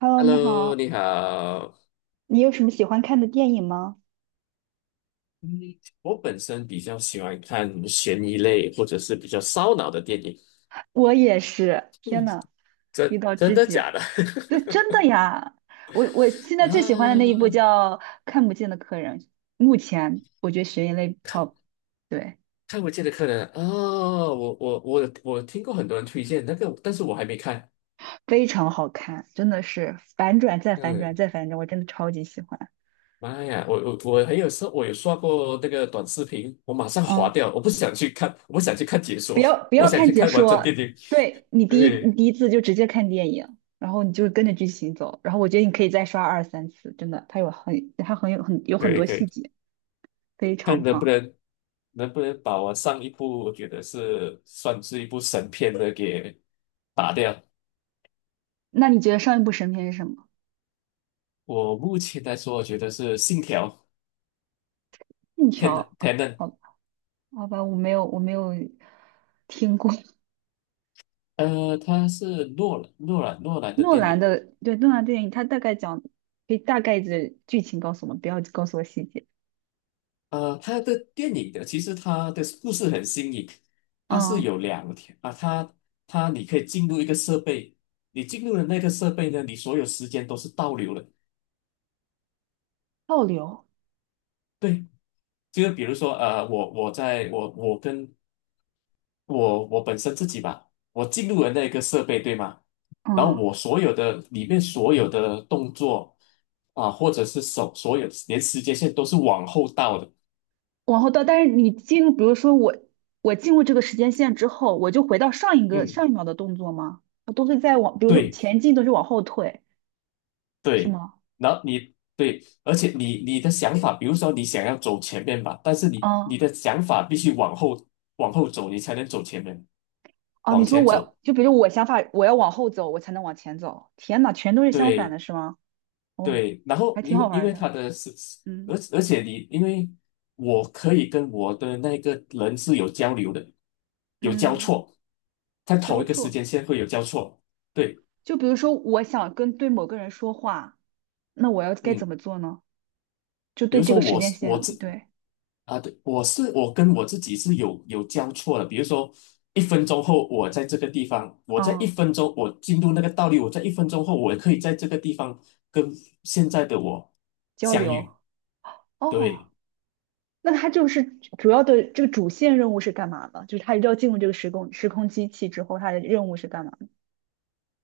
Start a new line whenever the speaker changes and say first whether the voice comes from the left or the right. right: Hello，你
left: Hello，
right: 好，
left: 你好。
right: 你有什么喜欢看的电影吗？
left: 嗯，我本身比较喜欢看悬疑类或者是比较烧脑的电影。
right: 我也是，天呐，遇
left: 真
right: 到
left: 真
right: 知
left: 的
right: 己了，
left: 假的？
right: 对，真的呀，我现 在最喜欢的那一部
left: 啊，
right: 叫《看不见的客人》，目前我觉得悬疑类 top，对，
left: 看不见的客人啊，我听过很多人推荐那个，但是我还没看。
right: 非常好看，真的是反转再反转
left: 嗯，
right: 再反转，我真的超级喜欢。
left: 妈呀，我还有时候我有刷过那个短视频，我马上划
right: 嗯，
left: 掉，我不想去看，我不想去看解
right: 不
left: 说，
right: 要不
left: 我
right: 要
left: 想
right: 看
left: 去
right: 解
left: 看完整电
right: 说，
left: 影。
right: 对你
left: 对，
right: 第一次就直接看电影，然后你就跟着剧情走，然后我觉得你可以再刷二三次，真的，它有很它很有很有
left: 可
right: 很
left: 以
right: 多
left: 可以，
right: 细节。非
left: 看
right: 常
left: 能不
right: 棒。
left: 能。能不能把我上一部我觉得是算是一部神片的给打掉？
right: 那你觉得上一部神片是什么？
left: 我目前来说，我觉得是《信条》，
right: 信
left: 天的
right: 条？
left: 天能，
right: 好，好吧，我没有听过
left: 它是诺兰诺兰诺 兰的
right: 诺
left: 电
right: 兰
left: 影。
right: 的，对，诺兰电影，他大概讲，可以大概的剧情告诉我们，不要告诉我细节。
left: 他的电影的其实他的故事很新颖。它是
right: 嗯
left: 有2条啊，你可以进入一个设备。你进入了那个设备呢，你所有时间都是倒流的。
right: 倒流，
left: 对，就是比如说，我我在我我跟我我本身自己吧，我进入了那个设备，对吗？然后
right: 嗯，
left: 我所有的里面所有的动作啊，或者是手，所有连时间线都是往后倒的。
right: 往后倒。但是你进入，比如说我，我进入这个时间线之后，我就回到
left: 嗯，
right: 上一秒的动作吗？我都是在往，比如说
left: 对
right: 前进都是往后退，是
left: 对。
right: 吗？
left: 然后对，而且你的想法，比如说你想要走前面吧，但是你
right: 嗯
left: 你的想法必须往后往后走，你才能走前面，
right: 哦，你
left: 往
right: 说
left: 前走。
right: 我就比如我想法，我要往后走，我才能往前走。天呐，全都是相反
left: 对，
right: 的，是吗？哦，
left: 对，然后
right: 还挺
left: 因
right: 好
left: 为
right: 玩
left: 因
right: 儿
left: 为
right: 的。
left: 他的是，而
right: 嗯
left: 而且你因为我可以跟我的那个人是有交流的，有交
right: 嗯，
left: 错，在
right: 交
left: 同一个时
right: 错。
left: 间线会有交错。对，
right: 就比如说，我想跟对某个人说话，那我要该怎
left: 嗯，
right: 么做呢？就
left: 比
right: 对
left: 如
right: 这
left: 说
right: 个时
left: 我
right: 间
left: 是我
right: 线，
left: 自
right: 对，
left: 啊，对，我跟我自己是有交错的。比如说一分钟后我在这个地方，我在一
right: 嗯，
left: 分钟我进入那个道理，我在一分钟后我可以在这个地方跟现在的我
right: 交
left: 相
right: 流。
left: 遇。
right: 哦，
left: 对。
right: 那他就是主要的这个主线任务是干嘛的？就是他一定要进入这个时空机器之后，他的任务是干嘛的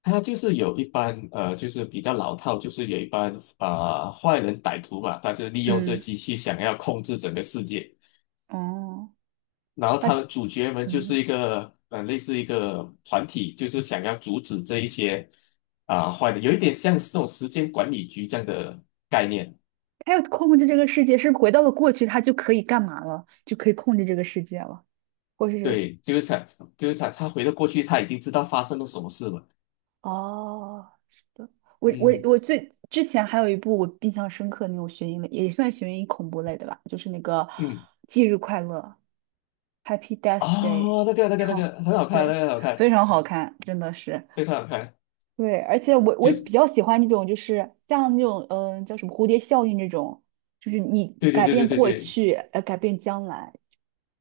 left: 他就是有一般就是比较老套，就是有一般啊、坏人歹徒嘛，他就利用这
right: 嗯，
left: 机器想要控制整个世界。
right: 哦，
left: 然后
right: 他，
left: 他们主角们就
right: 嗯。
left: 是一个类似一个团体，就是想要阻止这一些啊、坏的，有一点像是那种时间管理局这样的概念。
right: 他要控制这个世界，是不是回到了过去，他就可以干嘛了？就可以控制这个世界了，或是
left: 对，就是想他回到过去，他已经知道发生了什么事了。
right: 哦，是的。我我
left: 嗯
right: 我最之前还有一部我印象深刻的那种悬疑类，也算悬疑恐怖类的吧，就是那个
left: 嗯，
right: 《忌日快乐》（Happy Death Day），
left: 哦，那个
right: 超
left: 很好看，那
right: 对，
left: 个很好看，
right: 非常好看，真的是
left: 非常好看，
right: 对。而且我
left: 就
right: 比
left: 是
right: 较喜欢那种，就是像那种叫什么蝴蝶效应这种，就是你
left: 对对
right: 改
left: 对对
right: 变
left: 对
right: 过
left: 对。
right: 去，改变将来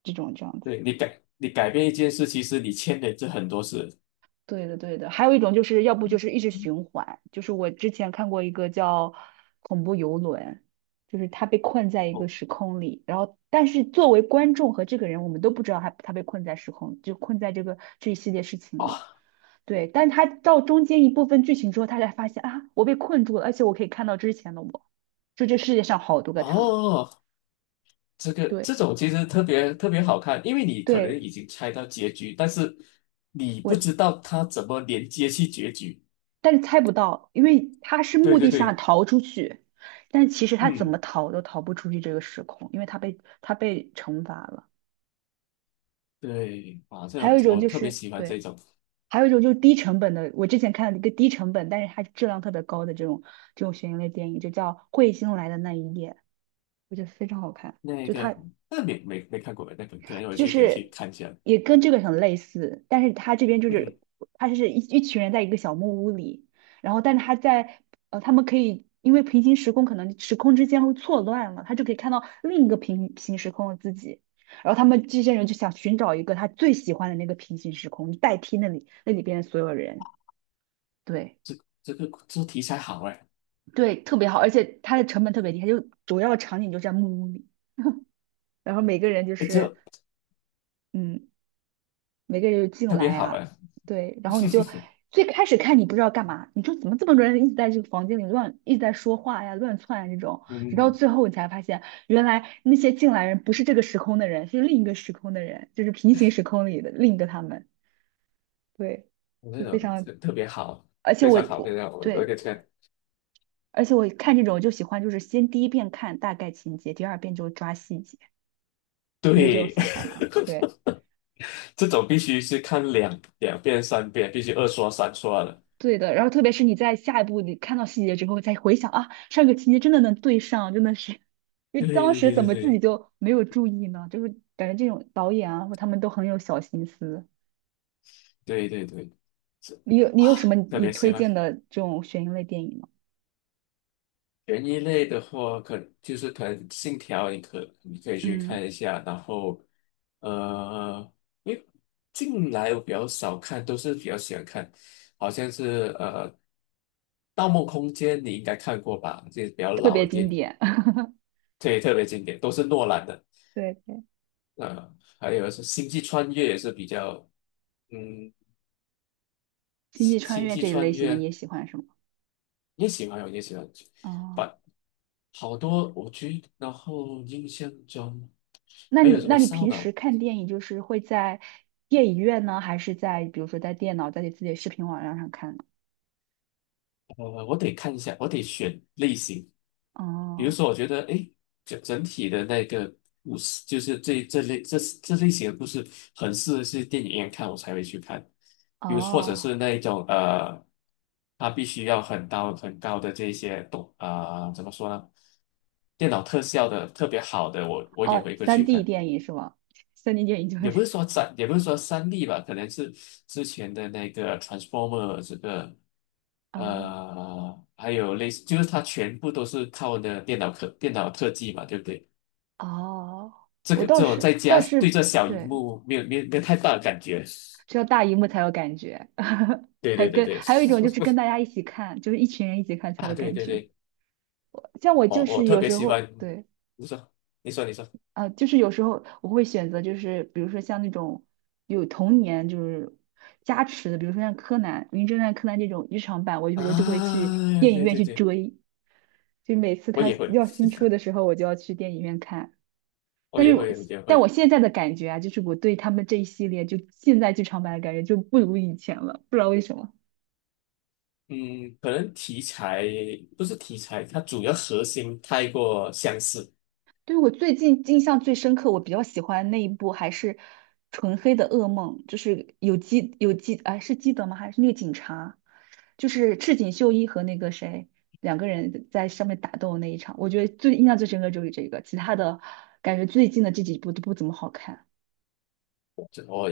right: 这种这样子。
left: 对，你改变一件事，其实你牵连着很多事。
right: 对的，对的，还有一种就是要不就是一直循环，就是我之前看过一个叫《恐怖游轮》，就是他被困在一个时空里，然后但是作为观众和这个人，我们都不知道他被困在时空，就困在这个这一系列事情
left: 哦
right: 里。对，但他到中间一部分剧情之后，他才发现啊，我被困住了，而且我可以看到之前的我，就这世界上好多个他。
left: 哦，这个这
right: 对，
left: 种其实特别特别好看，因为你可能
right: 对，
left: 已经猜到结局，但是你不
right: 我
left: 知道它怎么连接去结局。
right: 但是猜不到，因为他是
left: 对
right: 目
left: 对
right: 的下
left: 对，
right: 逃出去，但其实他怎么
left: 嗯，
right: 逃都逃不出去这个时空，因为他被惩罚了。
left: 对，啊，这
right: 还
left: 样
right: 有一
left: 子
right: 种
left: 我
right: 就
left: 特别
right: 是
left: 喜欢这
right: 对，
left: 种。
right: 还有一种就是低成本的，我之前看了一个低成本，但是它质量特别高的这种悬疑类电影，就叫《彗星来的那一夜》，我觉得非常好看。
left: 那
right: 就它
left: 个那没没没看过，那个可能我
right: 就
left: 去
right: 是
left: 看一下。
right: 也跟这个很类似，但是他这边就
left: 嗯
right: 是
left: 哼，
right: 他是一群人在一个小木屋里，然后但是他在他们可以因为平行时空可能时空之间会错乱了，他就可以看到另一个平行时空的自己，然后他们这些人就想寻找一个他最喜欢的那个平行时空，代替那里边的所有人，对。
left: 这这题材好哎，
right: 对，特别好，而且它的成本特别低，它就主要场景就在木屋里，然后每个人就
left: 哎
right: 是，
left: 这
right: 嗯，每个人就进
left: 特别
right: 来
left: 好
right: 啊，
left: 哎，
right: 对，然后你就最开始看你不知道干嘛，你说怎么这么多人一直在这个房间里乱，一直在说话呀、乱窜啊这种，直到
left: 嗯，
right: 最后你才发现，原来那些进来人不是这个时空的人，是另一个时空的人，就是平行时空里的另一个他们，对，
left: 那
right: 就非
left: 种
right: 常，
left: 特别好，
right: 而且
left: 非
right: 我
left: 常好，非
right: 我
left: 常好。我我
right: 对，
left: 给这个
right: 而且我看这种就喜欢，就是先第一遍看大概情节，第二遍就抓细节，你有这种
left: 对，
right: 想法吗？对。
left: 这种必须是看两遍、3遍，必须2刷、3刷的。
right: 对的，然后特别是你在下一步你看到细节之后再回想啊，上个情节真的能对上，真的是，因为
left: 对
right: 当时
left: 对
right: 怎
left: 对
right: 么自己
left: 对
right: 就没有注意呢？就是感觉这种导演啊，或他们都很有小心思。
left: 对对对对，是
right: 你
left: 啊，
right: 有什么
left: 特
right: 你
left: 别喜
right: 推
left: 欢。
right: 荐的这种悬疑类电影吗？
left: 悬疑类的话，可就是可能《信条》，你可以去看
right: 嗯，
left: 一下。然后，呃，因为近来我比较少看，都是比较喜欢看，好像是《盗梦空间》，你应该看过吧？这是比较
right: 特
left: 老
right: 别
left: 的电
right: 经
left: 影，
right: 典，
left: 对，特别经典，都是诺兰的。
right: 对对，
left: 呃，还有是星际穿越也是比较，嗯，
right: 星
left: 星
right: 际穿
left: 星
right: 越
left: 际
right: 这一
left: 穿
right: 类型的你
left: 越
right: 也喜欢是吗？
left: 也喜欢，我也喜欢，
right: 哦，
left: 把好多我觉得，然后印象中还有什
right: 那
left: 么
right: 你
left: 烧
right: 平时
left: 脑。
right: 看电影就是会在电影院呢，还是在比如说在电脑在你自己的视频网站上看呢？
left: 我得看一下，我得选类型。比如
right: 哦。
left: 说，我觉得，诶，整体的那个故事，就是这类型的故事，很适合去电影院看，我才会去看。比如，或者是
right: 哦，
left: 那一种它必须要很高很高的这些动啊、怎么说呢？电脑特效的特别好的，我也
right: 哦
left: 会过
right: 三
left: 去
right: d
left: 看。
right: 电影是吗 3D 电影就是
left: 也不是说3D 吧，可能是之前的那个 Transformer 这个。
right: 哦
left: 还有类似，就是它全部都是靠的电脑特技嘛，对不对？
right: 哦，
left: 这
right: 我
left: 个
right: 倒
left: 这种
right: 是
left: 在
right: 倒
left: 家对
right: 是
left: 这小荧
right: 对，
left: 幕没有太大的感觉
right: 只有大荧幕才有感觉，
left: 对
right: 还
left: 对对
right: 跟
left: 对，
right: 还有一种就是跟大家一起看，就是一群人一起看 才有
left: 啊对
right: 感
left: 对
right: 觉。
left: 对，
right: 像我
left: 哦
right: 就
left: 我
right: 是
left: 特
right: 有
left: 别
right: 时
left: 喜欢，
right: 候对
left: 你说你说你说，
right: 就是有时候我会选择就是比如说像那种有童年就是加持的，比如说像柯南、名侦探柯南这种日常版，我有时候就会去
left: 啊，
right: 电影
left: 对
right: 院
left: 对
right: 去
left: 对，
right: 追，就每次
left: 我
right: 它
left: 也会
right: 要新出的时候，我就要去电影院看。
left: 我
right: 但
left: 也
right: 是
left: 会我也
right: 但我
left: 会，
right: 现在的感觉啊，就是我对他们这一系列就现在剧场版的感觉就不如以前了，不知道为什么。
left: 嗯，可能题材不是题材，它主要核心太过相似。
right: 对我最近印象最深刻，我比较喜欢那一部还是《纯黑的噩梦》，就是有基啊，是基德吗？还是那个警察？就是赤井秀一和那个谁两个人在上面打斗那一场，我觉得最印象最深刻就是这个，其他的感觉最近的这几部都不怎么好看。
left: 这我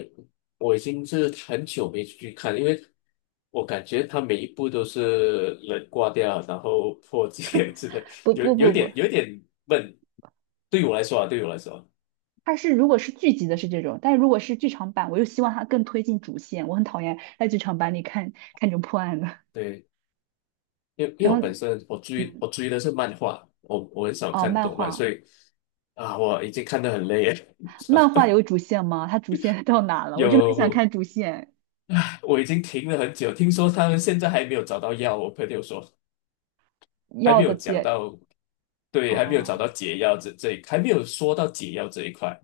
left: 我已经是很久没去看，因为我感觉他每一部都是人挂掉，然后破戒 之类，
right: 不
left: 有
right: 不
left: 有
right: 不不，
left: 点有点闷。对我来说啊，对我来说啊，
right: 它是如果是剧集的是这种，但是如果是剧场版，我又希望它更推进主线。我很讨厌在剧场版里看这种破案的。
left: 对，因为 因
right: 然
left: 为我本
right: 后，
left: 身我追我
right: 嗯，
left: 追的是漫画，我很少
right: 哦，
left: 看
right: 漫
left: 动漫，
right: 画，
left: 所以啊，我已经看得很累了。
right: 漫画有主线吗？它主线 到哪了？我真的很想
left: 有，
right: 看主线
left: 我已经停了很久，听说他们现在还没有找到药，我朋友说。还
right: 要
left: 没
right: 的
left: 有讲
right: 解。
left: 到，对，还没有找到
right: 哦
left: 解药这这一，还没有说到解药这一块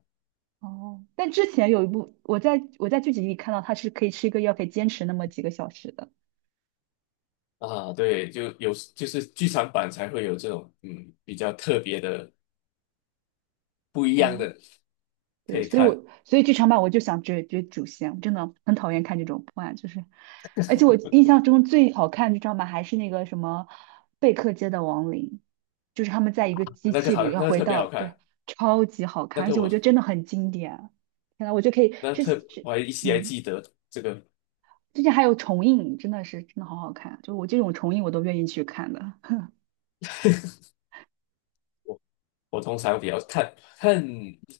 right: 哦，但之前有一部，我在剧集里看到它是可以吃一个药，可以坚持那么几个小时的。
left: 啊，对，就是剧场版才会有这种比较特别的、不一样
right: 嗯。
left: 的可
right: 对，
left: 以看。
right: 所以剧场版我就想追追主线，我真的很讨厌看这种破案，就是，而且我印象中最好看的剧场版还是那个什么贝克街的亡灵，就是他们在一个机
left: 那个
right: 器
left: 好，
right: 里要
left: 那个
right: 回
left: 特别好
right: 到，对，
left: 看，
right: 超级好
left: 那
right: 看，而
left: 个
right: 且我觉得
left: 我
right: 真的很经典。天呐，我就可以
left: 那特我还依稀还
right: 嗯，
left: 记得这个。
right: 最近还有重映，真的是真的好好看，就我这种重映我都愿意去看的。
left: 我我通常比较看看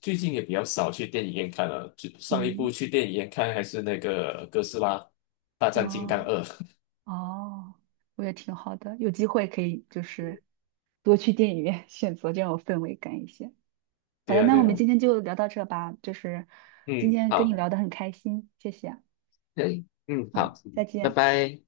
left: 最近也比较少去电影院看了，就 上一部
right: 嗯，
left: 去电影院看还是那个哥斯拉大战金刚
right: 哦。
left: 二，
right: 哦，我也挺好的，有机会可以就是多去电影院 选择，这种氛围感一些。好的，
left: 对啊
right: 那我
left: 对
right: 们
left: 啊，
right: 今天就聊到这吧，就是今
left: 嗯，
right: 天跟你
left: 好。
right: 聊得很开心，谢谢，
left: 对，嗯，好，
right: 好，再
left: 拜
right: 见。
left: 拜。